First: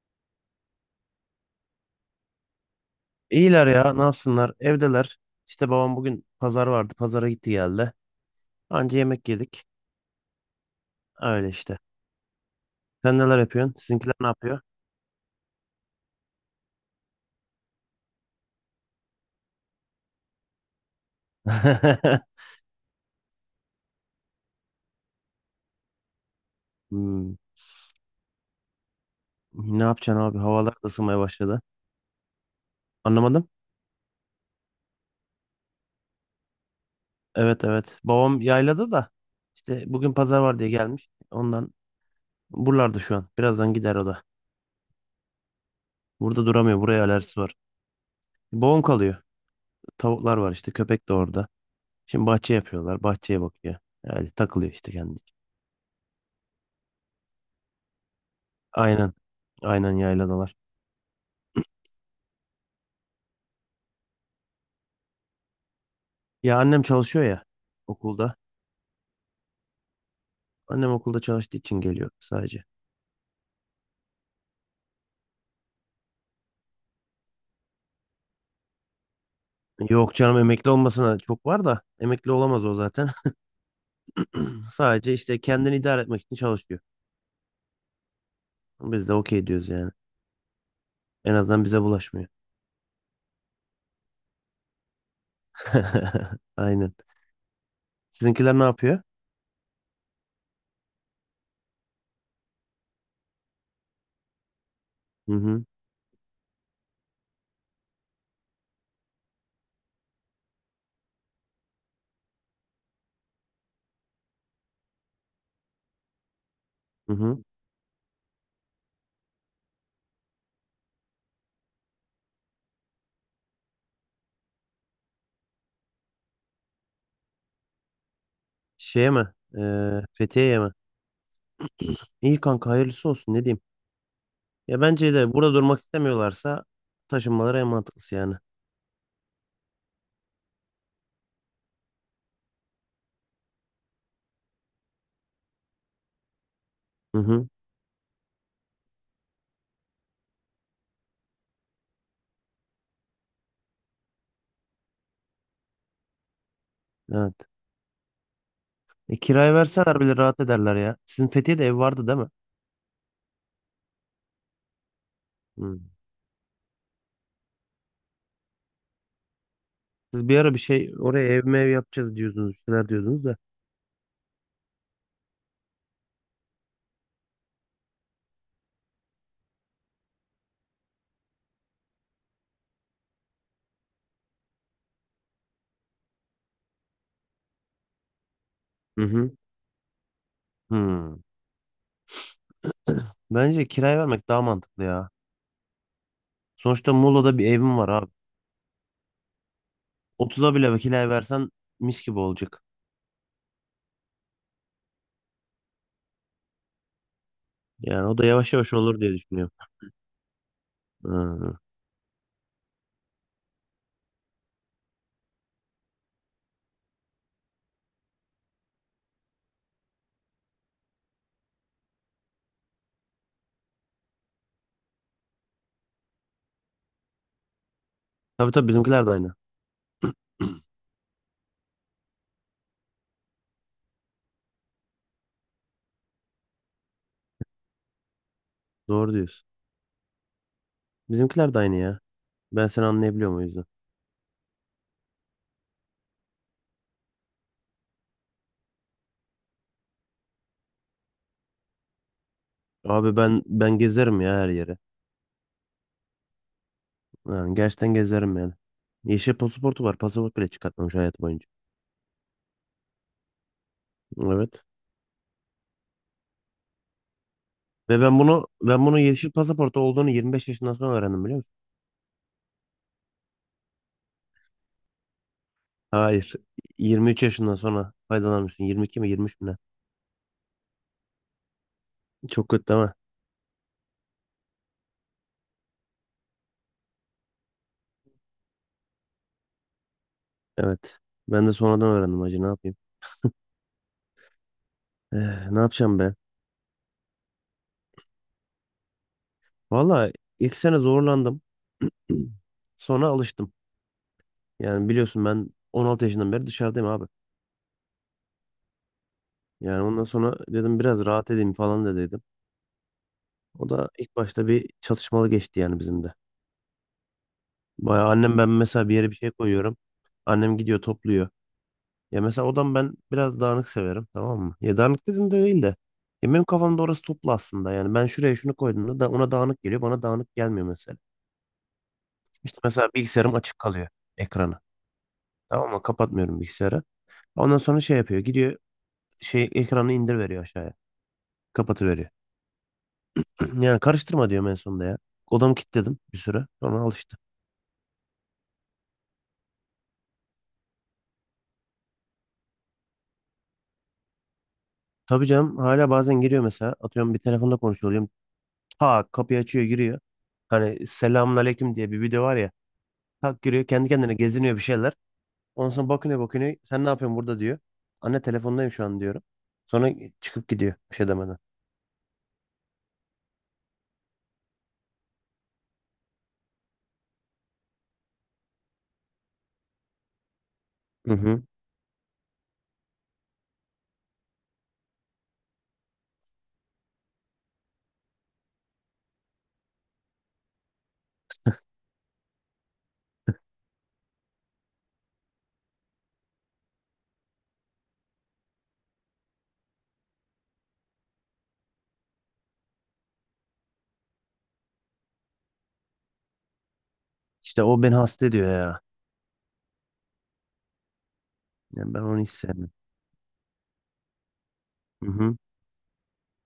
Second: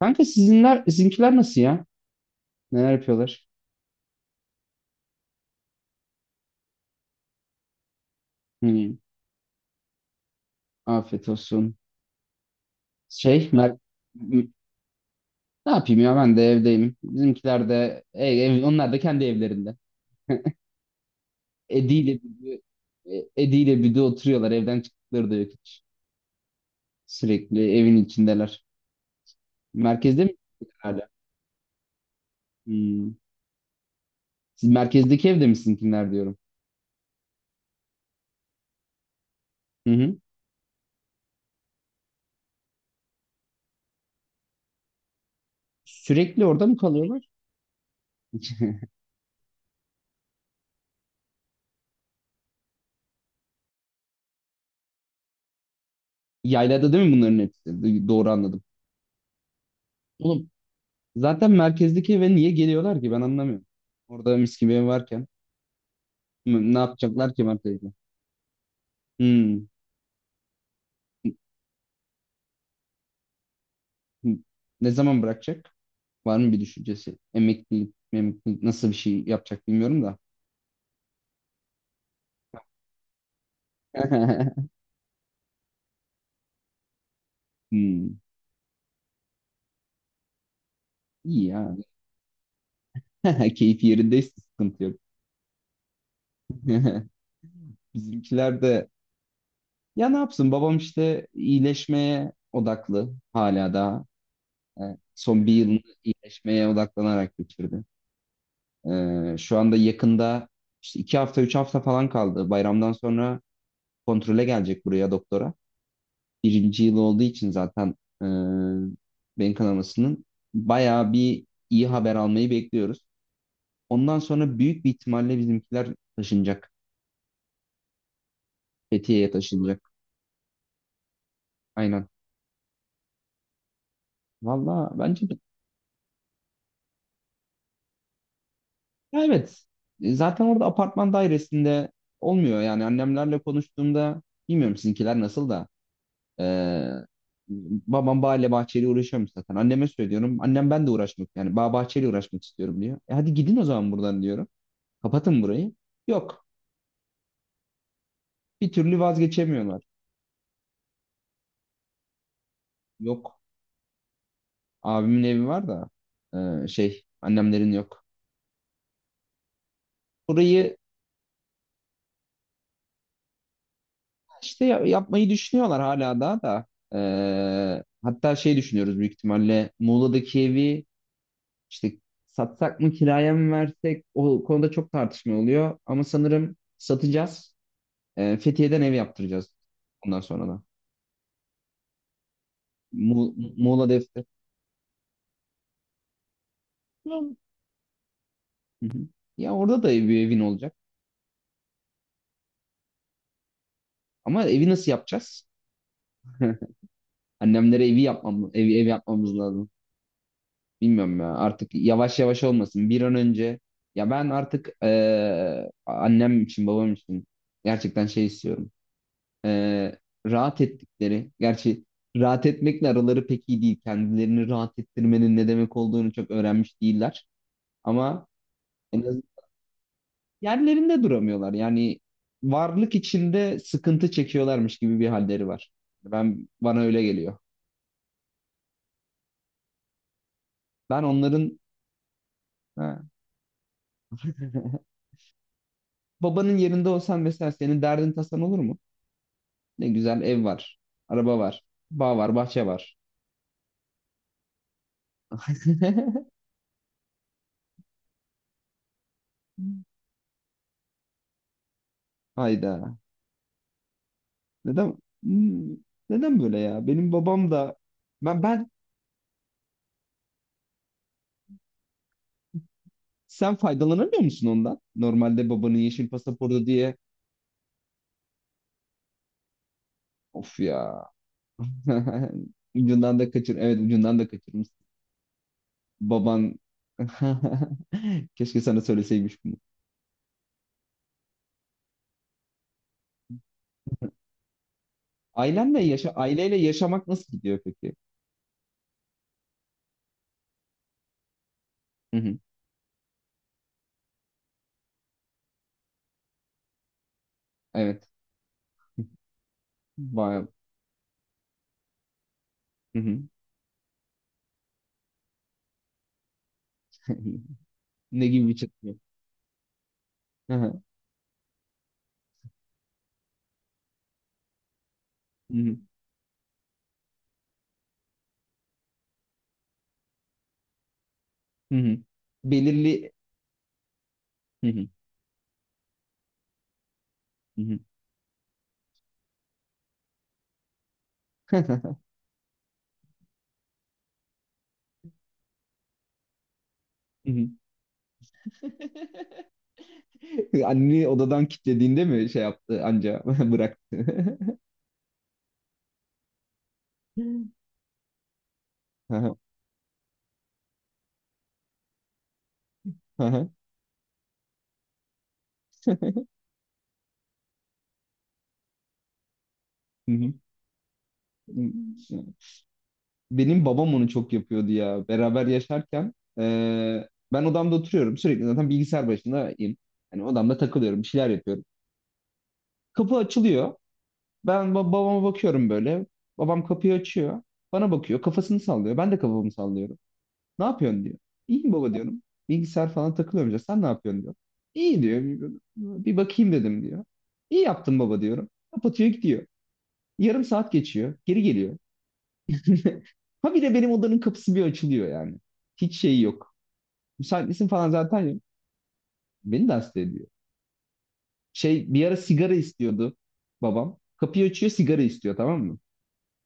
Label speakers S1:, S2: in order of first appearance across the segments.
S1: Kanka sizinkiler nasıl ya? Neler yapıyorlar?
S2: İyiler ya, ne yapsınlar, evdeler. İşte babam bugün pazar vardı, pazara gitti geldi.
S1: Hmm,
S2: Anca yemek yedik,
S1: Afiyet
S2: öyle
S1: olsun.
S2: işte. Sen neler
S1: Şey,
S2: yapıyorsun?
S1: mer-
S2: Sizinkiler ne
S1: m-
S2: yapıyor?
S1: Ne yapayım ya ben de evdeyim. Bizimkiler de, onlar da kendi evlerinde. Edi ile Büdü, Edi ile Büdü oturuyorlar. Evden çıktıkları da yok hiç.
S2: Hmm.
S1: Sürekli evin içindeler.
S2: Ne yapacaksın
S1: Merkezde mi
S2: abi, havalar da
S1: hala?
S2: ısınmaya başladı.
S1: Hmm.
S2: Anlamadım.
S1: Siz merkezdeki evde mi sizinkiler diyorum.
S2: Evet, evet, babam yaylada da işte
S1: Hı
S2: bugün
S1: hı.
S2: pazar var diye gelmiş. Ondan buralarda şu an, birazdan gider o da.
S1: Sürekli
S2: Burada
S1: orada mı
S2: duramıyor, buraya
S1: kalıyorlar?
S2: alerjisi var. Babam kalıyor, tavuklar var işte, köpek de orada. Şimdi bahçe yapıyorlar, bahçeye bakıyor. Yani takılıyor işte kendi.
S1: Yaylada değil mi bunların hepsi? Doğru anladım.
S2: Aynen, aynen
S1: Oğlum,
S2: yayladalar.
S1: zaten merkezdeki eve niye geliyorlar ki ben anlamıyorum. Orada mis gibi ev varken
S2: Ya
S1: ne
S2: annem çalışıyor
S1: yapacaklar ki
S2: ya,
S1: merkezde?
S2: okulda.
S1: Hmm.
S2: Annem okulda çalıştığı için geliyor sadece.
S1: Hmm. Ne zaman bırakacak? Var mı bir düşüncesi? Emeklilik nasıl bir şey yapacak bilmiyorum
S2: Yok
S1: da.
S2: canım, emekli olmasına çok var da emekli olamaz o zaten. Sadece işte kendini idare etmek için çalışıyor.
S1: Hmm.
S2: Biz de okey diyoruz yani. En
S1: İyi
S2: azından
S1: ya.
S2: bize bulaşmıyor.
S1: Keyfi yerindeyse sıkıntı yok.
S2: Aynen. Sizinkiler
S1: Bizimkiler
S2: ne
S1: de,
S2: yapıyor?
S1: ya ne yapsın babam, işte iyileşmeye odaklı hala daha. E,
S2: Hı
S1: Son bir
S2: hı.
S1: yılını iyileşmeye odaklanarak geçirdi. Şu anda yakında işte 2 hafta, 3 hafta falan kaldı. Bayramdan sonra kontrole gelecek buraya doktora. Birinci yıl
S2: Hı
S1: olduğu
S2: hı.
S1: için zaten e, beyin kanamasının bayağı bir iyi haber almayı bekliyoruz. Ondan sonra büyük bir ihtimalle bizimkiler taşınacak.
S2: Şeye mi?
S1: Fethiye'ye taşınacak.
S2: Fethiye'ye mi?
S1: Aynen.
S2: İyi kanka, hayırlısı olsun, ne diyeyim. Ya
S1: Valla
S2: bence
S1: bence
S2: de,
S1: de.
S2: burada durmak istemiyorlarsa taşınmaları en mantıklısı yani.
S1: Ya, evet. Zaten orada apartman dairesinde olmuyor. Yani annemlerle konuştuğumda bilmiyorum sizinkiler nasıl da. Ee,
S2: Hı hı.
S1: Babam bağla bahçeyle uğraşıyormuş zaten. Anneme söylüyorum. Annem ben de uğraşmak yani bağ bahçeyle uğraşmak istiyorum diyor. Hadi gidin o zaman buradan diyorum. Kapatın burayı. Yok.
S2: Evet.
S1: Bir türlü
S2: Kiraya
S1: vazgeçemiyorlar.
S2: verseler bile rahat ederler ya. Sizin Fethiye'de ev vardı değil mi?
S1: Yok. Abimin evi var
S2: Hı.
S1: da annemlerin yok.
S2: Siz bir ara bir
S1: Burayı
S2: şey oraya ev mev yapacağız diyordunuz, bir şeyler diyordunuz da.
S1: işte yapmayı düşünüyorlar hala daha da. Hatta şey düşünüyoruz, büyük ihtimalle Muğla'daki evi işte satsak mı kiraya mı versek, o konuda çok tartışma oluyor. Ama sanırım satacağız. Fethiye'den ev
S2: Hı hı.
S1: yaptıracağız bundan sonra da.
S2: Hmm. Bence
S1: Muğla
S2: kiraya
S1: Defter.
S2: vermek daha mantıklı ya. Sonuçta
S1: Tamam.
S2: Muğla'da bir evim var abi.
S1: Hı hı. Ya orada da ev, bir evin
S2: 30'a
S1: olacak.
S2: bile kiraya versen mis gibi olacak.
S1: Ama evi nasıl yapacağız? Annemlere
S2: Yani o da yavaş yavaş
S1: evi ev
S2: olur diye
S1: yapmamız
S2: düşünüyorum.
S1: lazım. Bilmiyorum ya
S2: Hı.
S1: artık yavaş yavaş olmasın. Bir an önce ya ben artık annem için babam için gerçekten şey istiyorum. Eee, Rahat ettikleri gerçi rahat etmekle araları pek iyi değil. Kendilerini rahat ettirmenin ne demek olduğunu çok öğrenmiş değiller. Ama
S2: Tabii, tabii,
S1: en
S2: bizimkiler de aynı.
S1: yerlerinde duramıyorlar. Yani varlık içinde sıkıntı çekiyorlarmış gibi bir halleri var. Bana öyle geliyor.
S2: Doğru diyorsun.
S1: Ben
S2: Bizimkiler
S1: onların
S2: de aynı ya. Ben seni
S1: ha.
S2: anlayabiliyorum o yüzden.
S1: Babanın yerinde olsan mesela senin derdin tasan olur mu? Ne güzel ev var, araba var, bağ var, bahçe var.
S2: Abi ben gezerim ya her yere. Yani gerçekten gezerim yani. Yeşil pasaportu var. Pasaport bile çıkartmamış hayatı boyunca.
S1: Hayda.
S2: Evet.
S1: Neden Hmm, Neden böyle ya? Benim babam da
S2: Ve ben
S1: ben
S2: bunu
S1: ben
S2: ben bunu yeşil pasaportu olduğunu 25 yaşından sonra öğrendim, biliyor musun?
S1: sen faydalanamıyor musun ondan? Normalde babanın yeşil
S2: Hayır.
S1: pasaportu diye.
S2: 23 yaşından sonra faydalanmışsın. 22 mi 23 mü
S1: Of ya.
S2: ne? Çok kötü değil mi?
S1: Ucundan da kaçır. Evet ucundan da kaçırmış. Baban keşke sana söyleseymiş bunu.
S2: Evet. Ben de sonradan öğrendim hacı, ne yapayım. Eh, ne
S1: Ailenle
S2: yapacağım
S1: yaşa
S2: be?
S1: Aileyle yaşamak nasıl gidiyor peki?
S2: Valla ilk sene zorlandım.
S1: Hı hı.
S2: Sonra alıştım. Yani biliyorsun ben 16 yaşından beri dışarıdayım abi.
S1: Evet.
S2: Yani ondan sonra
S1: Bayağı.
S2: dedim biraz rahat edeyim falan da dedim.
S1: Hı hı.
S2: O da ilk başta bir çatışmalı geçti yani bizim de. Baya,
S1: Ne
S2: annem
S1: gibi
S2: ben
S1: bir
S2: mesela
S1: çatışma?
S2: bir yere bir şey koyuyorum.
S1: Hı
S2: Annem
S1: hı.
S2: gidiyor topluyor. Ya mesela odam, ben biraz dağınık severim, tamam mı? Ya dağınık dedim de,
S1: Hı
S2: değil de.
S1: hı.
S2: Ya benim kafamda orası toplu aslında. Yani ben şuraya şunu koyduğumda da ona dağınık geliyor. Bana dağınık gelmiyor mesela.
S1: Hı hı.
S2: İşte mesela
S1: Belirli.
S2: bilgisayarım açık kalıyor, ekranı.
S1: Hı hı.
S2: Tamam mı? Kapatmıyorum bilgisayarı. Ondan
S1: Hı hı.
S2: sonra şey yapıyor. Gidiyor şey, ekranı indir veriyor aşağıya. Kapatıveriyor. Yani karıştırma diyorum en sonunda ya. Odamı kilitledim bir süre. Sonra alıştı.
S1: Hı hı. Anne odadan kilitlediğinde mi şey yaptı anca bıraktı.
S2: Tabii canım, hala bazen giriyor mesela. Atıyorum bir telefonda konuşuyor oluyorum. Tak
S1: Hı hı.
S2: kapıyı açıyor giriyor. Hani selamun aleyküm diye bir video var ya.
S1: Hı
S2: Kalk
S1: hı.
S2: giriyor kendi kendine geziniyor bir şeyler. Ondan sonra bakınıyor bakınıyor. Sen ne yapıyorsun burada diyor. Anne telefondayım şu an diyorum. Sonra çıkıp gidiyor bir şey demeden.
S1: Hı hı. Benim babam onu çok yapıyordu ya. Beraber yaşarken ben odamda oturuyorum. Sürekli zaten bilgisayar başındayım. Hani odamda takılıyorum. Bir
S2: Hı
S1: şeyler
S2: hı.
S1: yapıyorum. Kapı açılıyor. Ben babama bakıyorum böyle. Babam kapıyı açıyor. Bana bakıyor. Kafasını sallıyor. Ben de kafamı sallıyorum. Ne yapıyorsun diyor. İyiyim baba diyorum. Bilgisayar falan takılıyorum diyor. Sen ne yapıyorsun diyor. İyi diyor. Bir bakayım dedim diyor. İyi yaptın baba diyorum. Kapatıyor gidiyor. Yarım saat geçiyor. Geri geliyor. Ha bir de benim odanın kapısı bir açılıyor yani. Hiç şey yok. Müsait
S2: İşte
S1: misin
S2: o
S1: falan
S2: beni
S1: zaten
S2: hasta
S1: yok.
S2: ediyor ya.
S1: Beni de hasta ediyor. Şey
S2: Yani ben
S1: bir ara
S2: onu hiç
S1: sigara
S2: sevmem.
S1: istiyordu babam. Kapıyı açıyor sigara
S2: Hı
S1: istiyor
S2: hı.
S1: tamam mı?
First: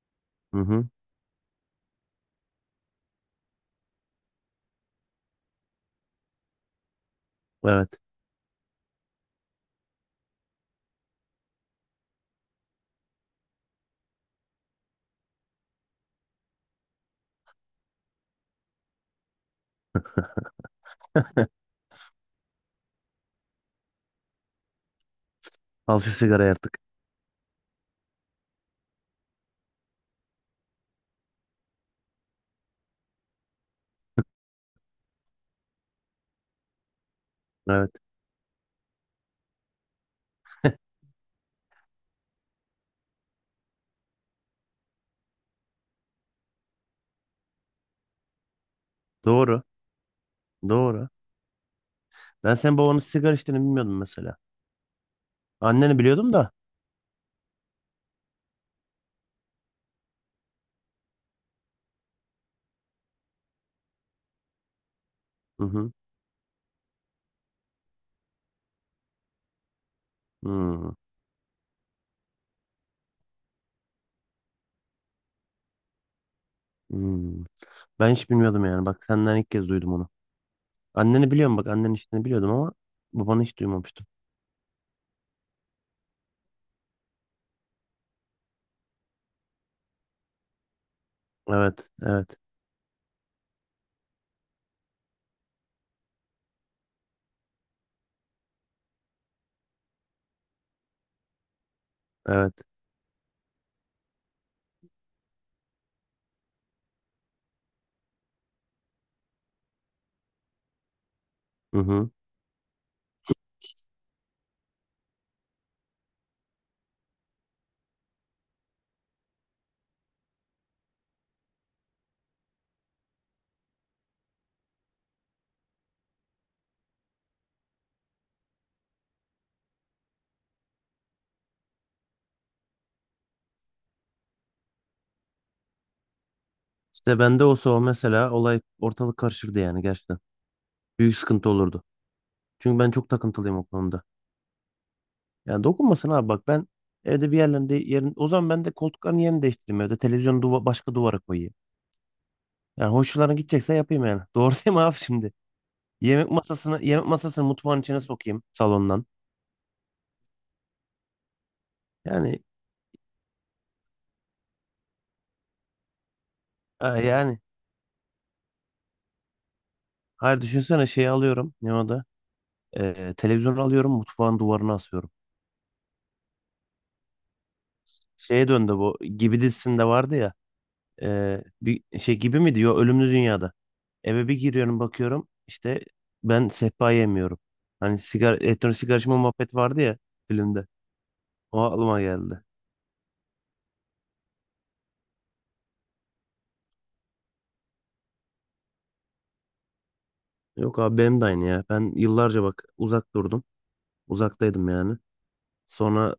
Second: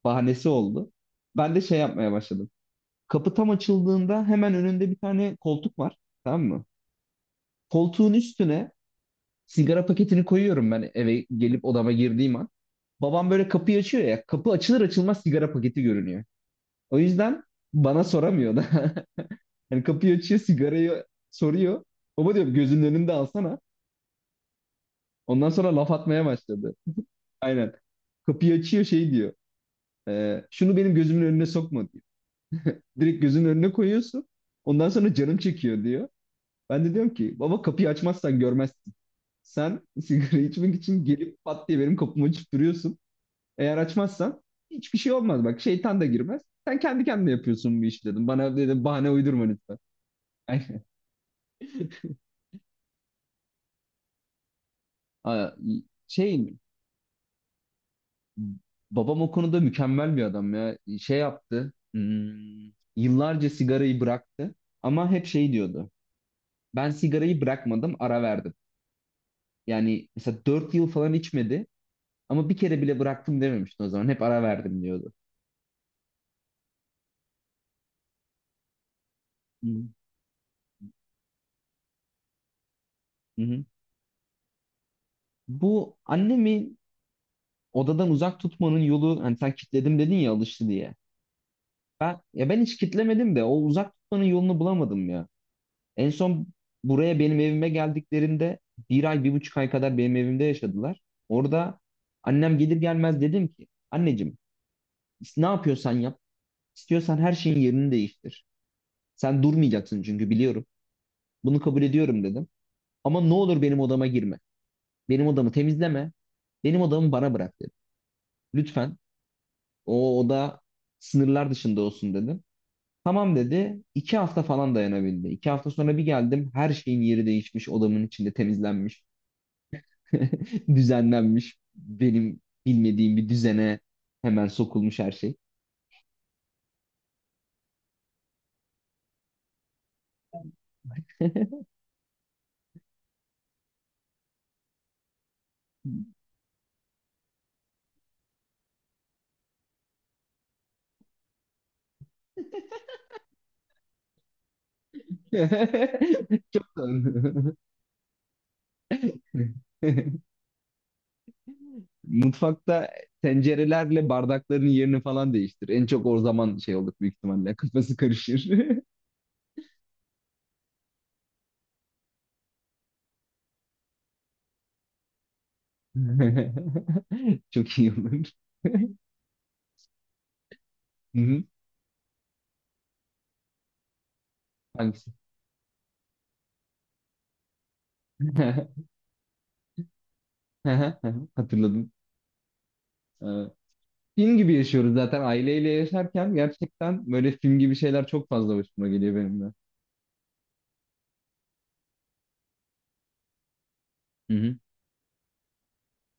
S1: Bahanesi
S2: Hı hı.
S1: oldu. Ben de şey yapmaya başladım. Kapı tam açıldığında hemen önünde bir tane koltuk var. Tamam mı?
S2: Evet.
S1: Koltuğun üstüne sigara paketini koyuyorum ben eve gelip odama girdiğim an. Babam böyle kapıyı açıyor ya. Kapı açılır açılmaz sigara paketi görünüyor. O yüzden bana soramıyor da. Yani kapıyı açıyor, sigarayı soruyor. Baba diyor gözünün önünde alsana. Ondan sonra laf
S2: Al şu
S1: atmaya
S2: sigarayı
S1: başladı.
S2: artık.
S1: Aynen. Kapıyı açıyor şey diyor. Şunu benim gözümün önüne sokma diyor. Direkt gözünün önüne koyuyorsun. Ondan sonra canım çekiyor diyor. Ben de diyorum ki baba kapıyı
S2: Evet.
S1: açmazsan görmezsin. Sen sigara içmek için gelip pat diye benim kapıma açıp duruyorsun. Eğer açmazsan hiçbir şey olmaz. Bak şeytan da girmez. Sen kendi kendine yapıyorsun bu işi dedim. Bana dedim bahane uydurma
S2: Doğru.
S1: lütfen. Aynen.
S2: Doğru. Ben senin babanın sigara içtiğini bilmiyordum mesela.
S1: Aa,
S2: Anneni biliyordum da.
S1: Şey babam o konuda mükemmel bir adam ya. Şey yaptı. Yıllarca sigarayı bıraktı ama hep şey
S2: Hı
S1: diyordu.
S2: hı.
S1: Ben sigarayı bırakmadım, ara verdim. Yani mesela 4 yıl
S2: Hı.
S1: falan içmedi ama bir kere bile bıraktım dememişti o zaman. Hep ara verdim diyordu.
S2: Hı. Ben hiç bilmiyordum yani. Bak senden ilk
S1: Hı
S2: kez duydum onu. Anneni biliyorum, bak annenin içtiğini biliyordum ama
S1: hı.
S2: babanı hiç
S1: Hı.
S2: duymamıştım.
S1: Bu annemi odadan uzak tutmanın yolu hani sen kitledim dedin ya alıştı diye.
S2: Evet.
S1: Ben
S2: Evet.
S1: ya ben hiç kitlemedim de o uzak tutmanın yolunu bulamadım ya. En son buraya benim evime geldiklerinde bir ay, bir buçuk ay kadar benim evimde yaşadılar. Orada
S2: Evet.
S1: annem gelir gelmez dedim ki, anneciğim ne yapıyorsan yap, istiyorsan her şeyin yerini değiştir. Sen durmayacaksın çünkü biliyorum. Bunu
S2: Hı
S1: kabul
S2: hı.
S1: ediyorum dedim. Ama ne olur benim odama girme. Benim odamı temizleme. Benim odamı bana bırak dedim. Lütfen o oda sınırlar dışında olsun dedim. Tamam dedi. 2 hafta falan dayanabildi. 2 hafta sonra bir geldim. Her şeyin yeri değişmiş. Odamın içinde temizlenmiş. Düzenlenmiş benim bilmediğim bir düzene hemen sokulmuş her şey.
S2: İşte bende olsa o mesela, olay ortalık karışırdı yani gerçekten. Büyük sıkıntı olurdu. Çünkü ben çok takıntılıyım o konuda. Yani dokunmasın abi, bak ben evde bir yerlerinde yerin, o zaman ben de koltukların yerini değiştireyim evde. Televizyonu başka duvara koyayım. Yani hoşçularına gidecekse yapayım yani. Doğru değil mi abi şimdi? Yemek
S1: Çok
S2: masasını yemek masasını
S1: tanıdım.
S2: mutfağın içine sokayım salondan. Yani
S1: Mutfakta tencerelerle bardakların yerini falan değiştir. En çok o zaman şey olur
S2: ha,
S1: büyük
S2: yani
S1: ihtimalle. Kafası karışır.
S2: hayır düşünsene şeyi alıyorum ne o da? Televizyonu alıyorum mutfağın duvarına asıyorum.
S1: Çok iyi olur.
S2: Şeye döndü bu gibi dizisinde vardı ya.
S1: Hı
S2: Ee,
S1: hı.
S2: bir şey gibi mi diyor ölümlü dünyada. Eve bir giriyorum
S1: Hangisi?
S2: bakıyorum işte ben sehpa yemiyorum. Hani sigara, elektronik sigara içme muhabbet vardı ya filmde. O
S1: Hatırladım.
S2: aklıma geldi.
S1: Ee, Film gibi yaşıyoruz zaten aileyle yaşarken gerçekten böyle film gibi şeyler çok fazla hoşuma geliyor benim de.
S2: Yok abi benim de aynı ya. Ben yıllarca bak uzak durdum. Uzaktaydım yani. Sonra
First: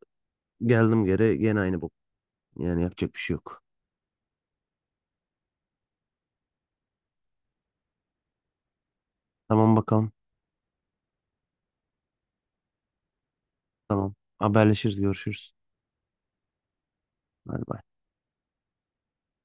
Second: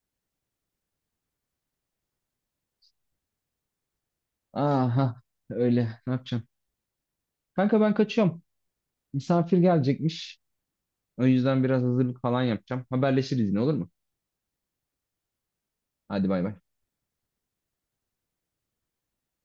S2: geldim geri gene aynı bu. Yani yapacak bir şey yok.
S1: Aha öyle ne yapacağım? Kanka ben kaçıyorum. Misafir
S2: Tamam bakalım.
S1: gelecekmiş. O yüzden biraz hazırlık falan yapacağım. Haberleşiriz yine olur mu?
S2: Tamam. Haberleşiriz görüşürüz.
S1: Hadi bay bay.
S2: Bay bay.